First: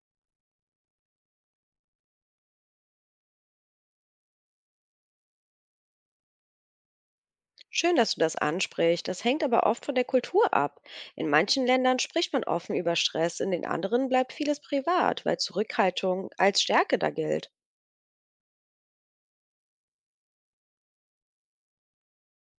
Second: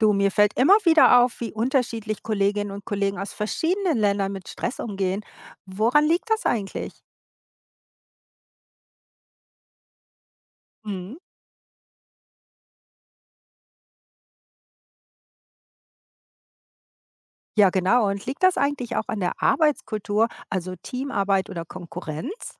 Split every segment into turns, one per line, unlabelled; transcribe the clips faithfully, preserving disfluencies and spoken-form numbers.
Du, mir fällt immer wieder auf, wie unterschiedlich Kolleginnen und Kollegen aus verschiedenen Ländern mit Stress umgehen. Woran liegt das eigentlich?
Schön, dass du das ansprichst. Das hängt aber oft von der Kultur ab.
Mhm.
In manchen Ländern spricht man offen über Stress, in den anderen bleibt vieles privat, weil Zurückhaltung als Stärke da gilt.
Ja, genau. Und liegt das eigentlich auch an der Arbeitskultur, also Teamarbeit oder Konkurrenz?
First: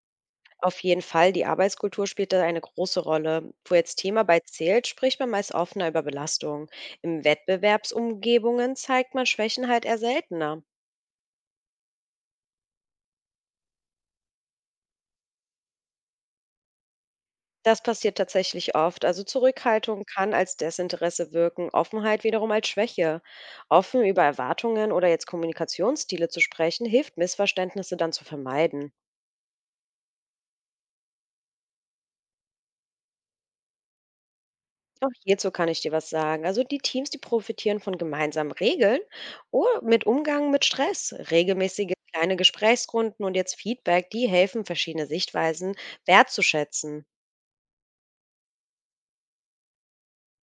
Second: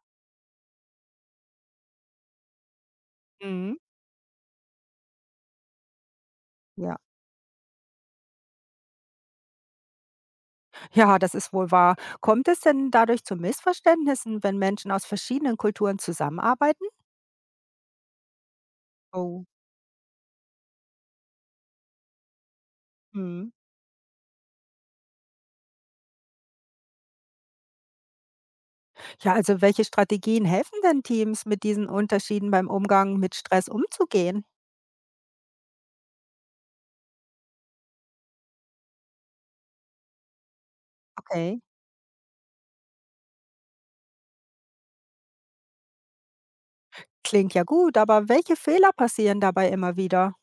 Auf jeden Fall, die Arbeitskultur spielt da eine große Rolle.
Mhm.
Wo jetzt Thema bei zählt, spricht man meist offener über Belastungen.
Ja.
Im Wettbewerbsumgebungen zeigt man Schwächen halt eher seltener.
Ja, das ist wohl wahr. Kommt es denn dadurch zu Missverständnissen, wenn Menschen aus verschiedenen Kulturen zusammenarbeiten?
Das passiert tatsächlich oft. Also
Oh.
Zurückhaltung kann als Desinteresse wirken, Offenheit wiederum als Schwäche.
Mhm.
Offen über Erwartungen oder jetzt Kommunikationsstile zu sprechen, hilft Missverständnisse dann zu vermeiden.
Ja, also welche Strategien helfen denn Teams, mit diesen Unterschieden beim Umgang mit Stress umzugehen?
Auch hierzu kann ich dir was sagen. Also die Teams, die profitieren von gemeinsamen Regeln oder mit Umgang mit Stress.
Okay.
Regelmäßige kleine Gesprächsrunden und jetzt Feedback, die helfen, verschiedene Sichtweisen wertzuschätzen.
Klingt ja gut, aber welche Fehler passieren dabei immer wieder?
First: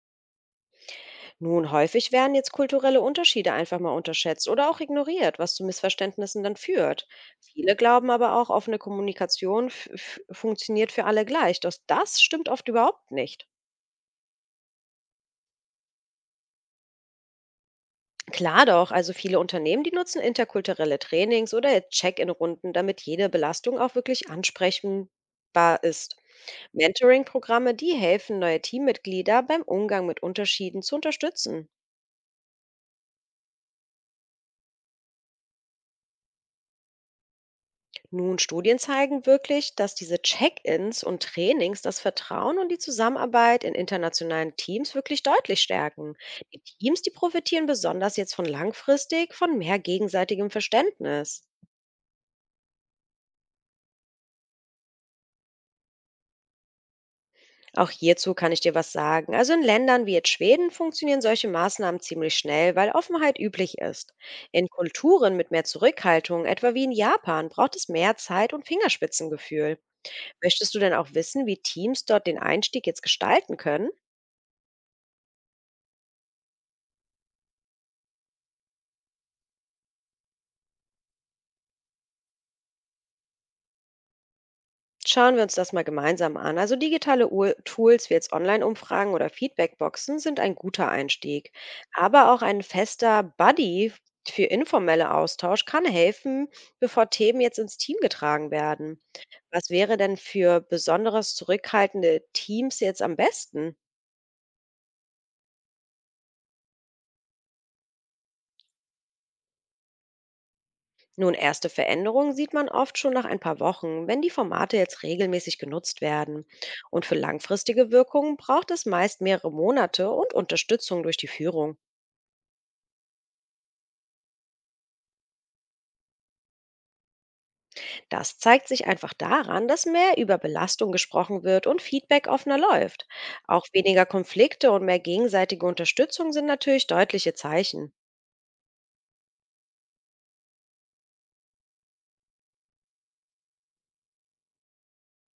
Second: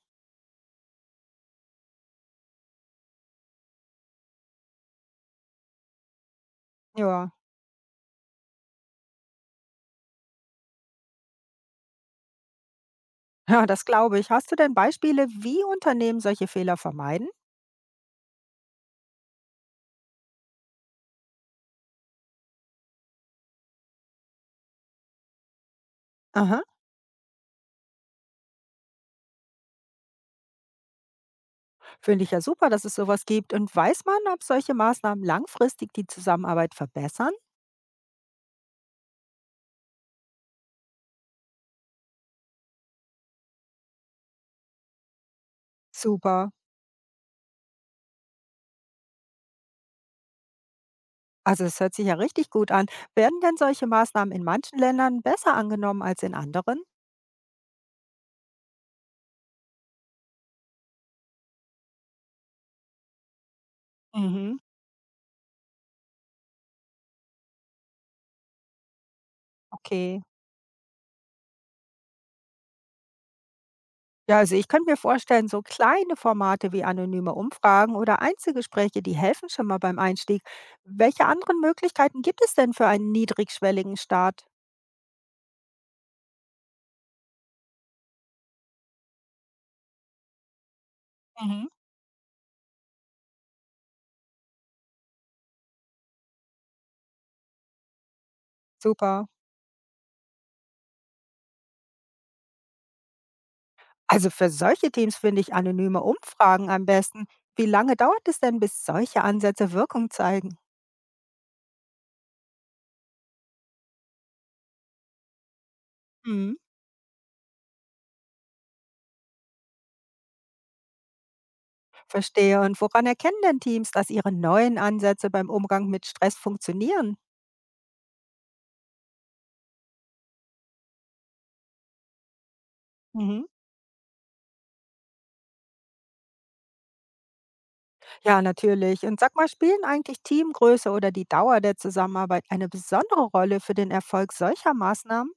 Nun, häufig werden jetzt kulturelle Unterschiede einfach mal unterschätzt oder auch ignoriert, was zu Missverständnissen dann führt.
Ja,
Viele glauben aber auch, offene Kommunikation f- f- funktioniert für alle gleich. Doch das stimmt oft überhaupt nicht.
ja, das glaube ich. Hast du denn Beispiele, wie Unternehmen solche Fehler vermeiden?
Klar doch, also viele Unternehmen, die nutzen interkulturelle Trainings oder jetzt Check-in-Runden, damit jede Belastung auch wirklich ansprechbar ist.
Aha,
Mentoring-Programme, die helfen, neue Teammitglieder beim Umgang mit Unterschieden zu unterstützen.
finde ich ja super, dass es sowas gibt. Und weiß man, ob solche Maßnahmen langfristig die Zusammenarbeit verbessern?
Nun, Studien zeigen wirklich, dass diese Check-ins und Trainings das Vertrauen und die Zusammenarbeit in internationalen Teams wirklich deutlich stärken.
Super.
Die Teams, die profitieren besonders jetzt von langfristig, von mehr gegenseitigem Verständnis.
Also es hört sich ja richtig gut an. Werden denn solche Maßnahmen in manchen Ländern besser angenommen als in anderen?
Auch hierzu kann ich dir was sagen. Also in Ländern wie jetzt Schweden funktionieren solche Maßnahmen ziemlich schnell, weil Offenheit üblich ist.
Mhm,
In Kulturen mit mehr Zurückhaltung, etwa wie in Japan, braucht es mehr Zeit und Fingerspitzengefühl.
okay.
Möchtest du denn auch wissen, wie Teams dort den Einstieg jetzt gestalten können?
Ja, also ich könnte mir vorstellen, so kleine Formate wie anonyme Umfragen oder Einzelgespräche, die helfen schon mal beim Einstieg. Welche anderen Möglichkeiten gibt es denn für einen niedrigschwelligen Start?
Schauen wir uns das mal gemeinsam an. Also digitale Ur- Tools wie jetzt Online-Umfragen oder Feedbackboxen sind ein guter Einstieg.
Mhm.
Aber auch ein fester Buddy für informelle Austausch kann helfen, bevor Themen jetzt ins Team getragen werden.
Super.
Was wäre denn für besonders zurückhaltende Teams jetzt am besten?
Also für solche Teams finde ich anonyme Umfragen am besten. Wie lange dauert es denn, bis solche Ansätze Wirkung zeigen?
Nun, erste Veränderungen sieht man oft schon nach ein paar Wochen, wenn die Formate jetzt regelmäßig genutzt werden.
Mhm.
Und für langfristige Wirkungen braucht es meist mehrere Monate und Unterstützung durch die Führung.
Verstehe. Und woran erkennen denn Teams, dass ihre neuen Ansätze beim Umgang mit Stress funktionieren?
Das zeigt sich einfach daran, dass mehr über Belastung gesprochen wird und Feedback offener läuft.
Mhm.
Auch weniger Konflikte und mehr gegenseitige Unterstützung sind natürlich deutliche Zeichen.
Ja, natürlich. Und sag mal, spielen eigentlich Teamgröße oder die Dauer der Zusammenarbeit eine besondere Rolle für den Erfolg solcher Maßnahmen?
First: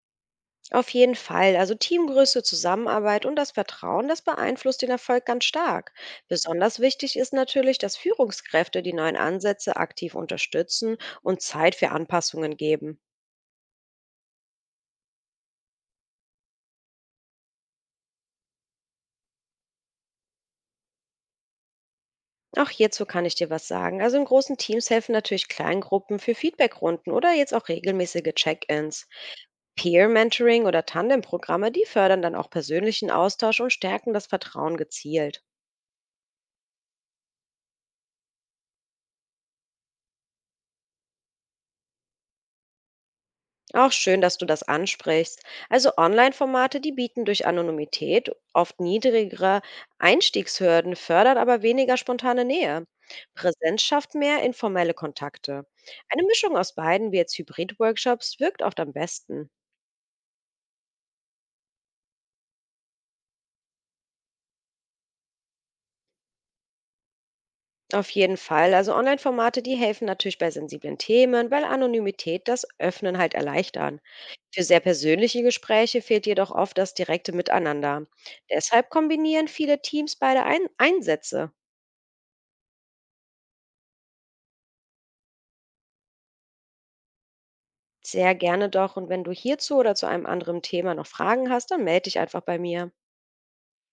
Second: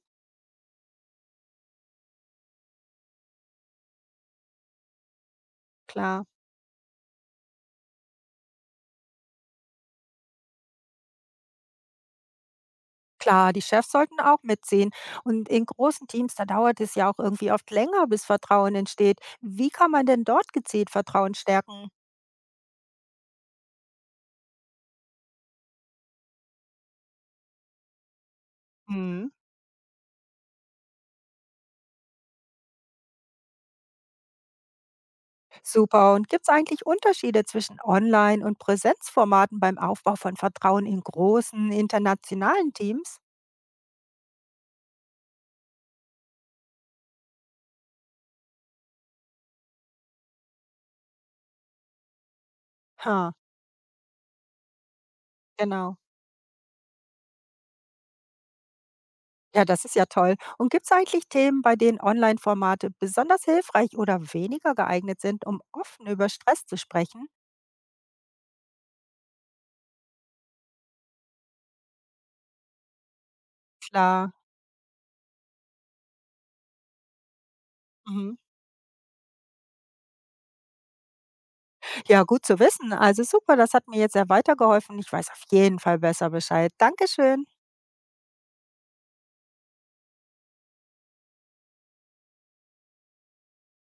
Auf jeden Fall, also Teamgröße, Zusammenarbeit und das Vertrauen, das beeinflusst den Erfolg ganz stark.
Klar.
Besonders wichtig ist natürlich, dass Führungskräfte die neuen Ansätze aktiv unterstützen und Zeit für Anpassungen geben.
Klar, die Chefs sollten auch mitziehen. Und in großen Teams, da dauert es ja auch irgendwie oft länger, bis Vertrauen entsteht. Wie kann man denn dort gezielt Vertrauen stärken?
Auch hierzu kann ich dir was sagen. Also in großen Teams helfen natürlich Kleingruppen für Feedbackrunden oder jetzt auch regelmäßige Check-ins.
Hm,
Peer-Mentoring oder Tandem-Programme, die fördern dann auch persönlichen Austausch und stärken das Vertrauen gezielt.
super. Und gibt es eigentlich Unterschiede zwischen Online- und Präsenzformaten beim Aufbau von Vertrauen in großen internationalen Teams?
Auch schön, dass du das ansprichst. Also Online-Formate, die bieten durch Anonymität oft niedrigere Einstiegshürden, fördern aber weniger spontane Nähe.
Ha,
Präsenz schafft mehr informelle Kontakte.
genau.
Eine Mischung aus beiden, wie jetzt Hybrid-Workshops, wirkt oft am besten.
Ja, das ist ja toll. Und gibt es eigentlich Themen, bei denen Online-Formate besonders hilfreich oder weniger geeignet sind, um offen über Stress zu sprechen?
Auf jeden Fall. Also Online-Formate, die helfen natürlich bei sensiblen Themen, weil Anonymität das Öffnen halt erleichtern.
Klar.
Für sehr persönliche Gespräche fehlt jedoch oft das direkte Miteinander.
Mhm.
Deshalb kombinieren viele Teams beide Ein Einsätze.
Ja, gut zu wissen. Also super, das hat mir jetzt sehr weitergeholfen. Ich weiß auf jeden Fall besser Bescheid. Dankeschön.
Sehr gerne doch. Und wenn du hierzu oder zu einem anderen Thema noch Fragen hast, dann melde dich einfach bei mir.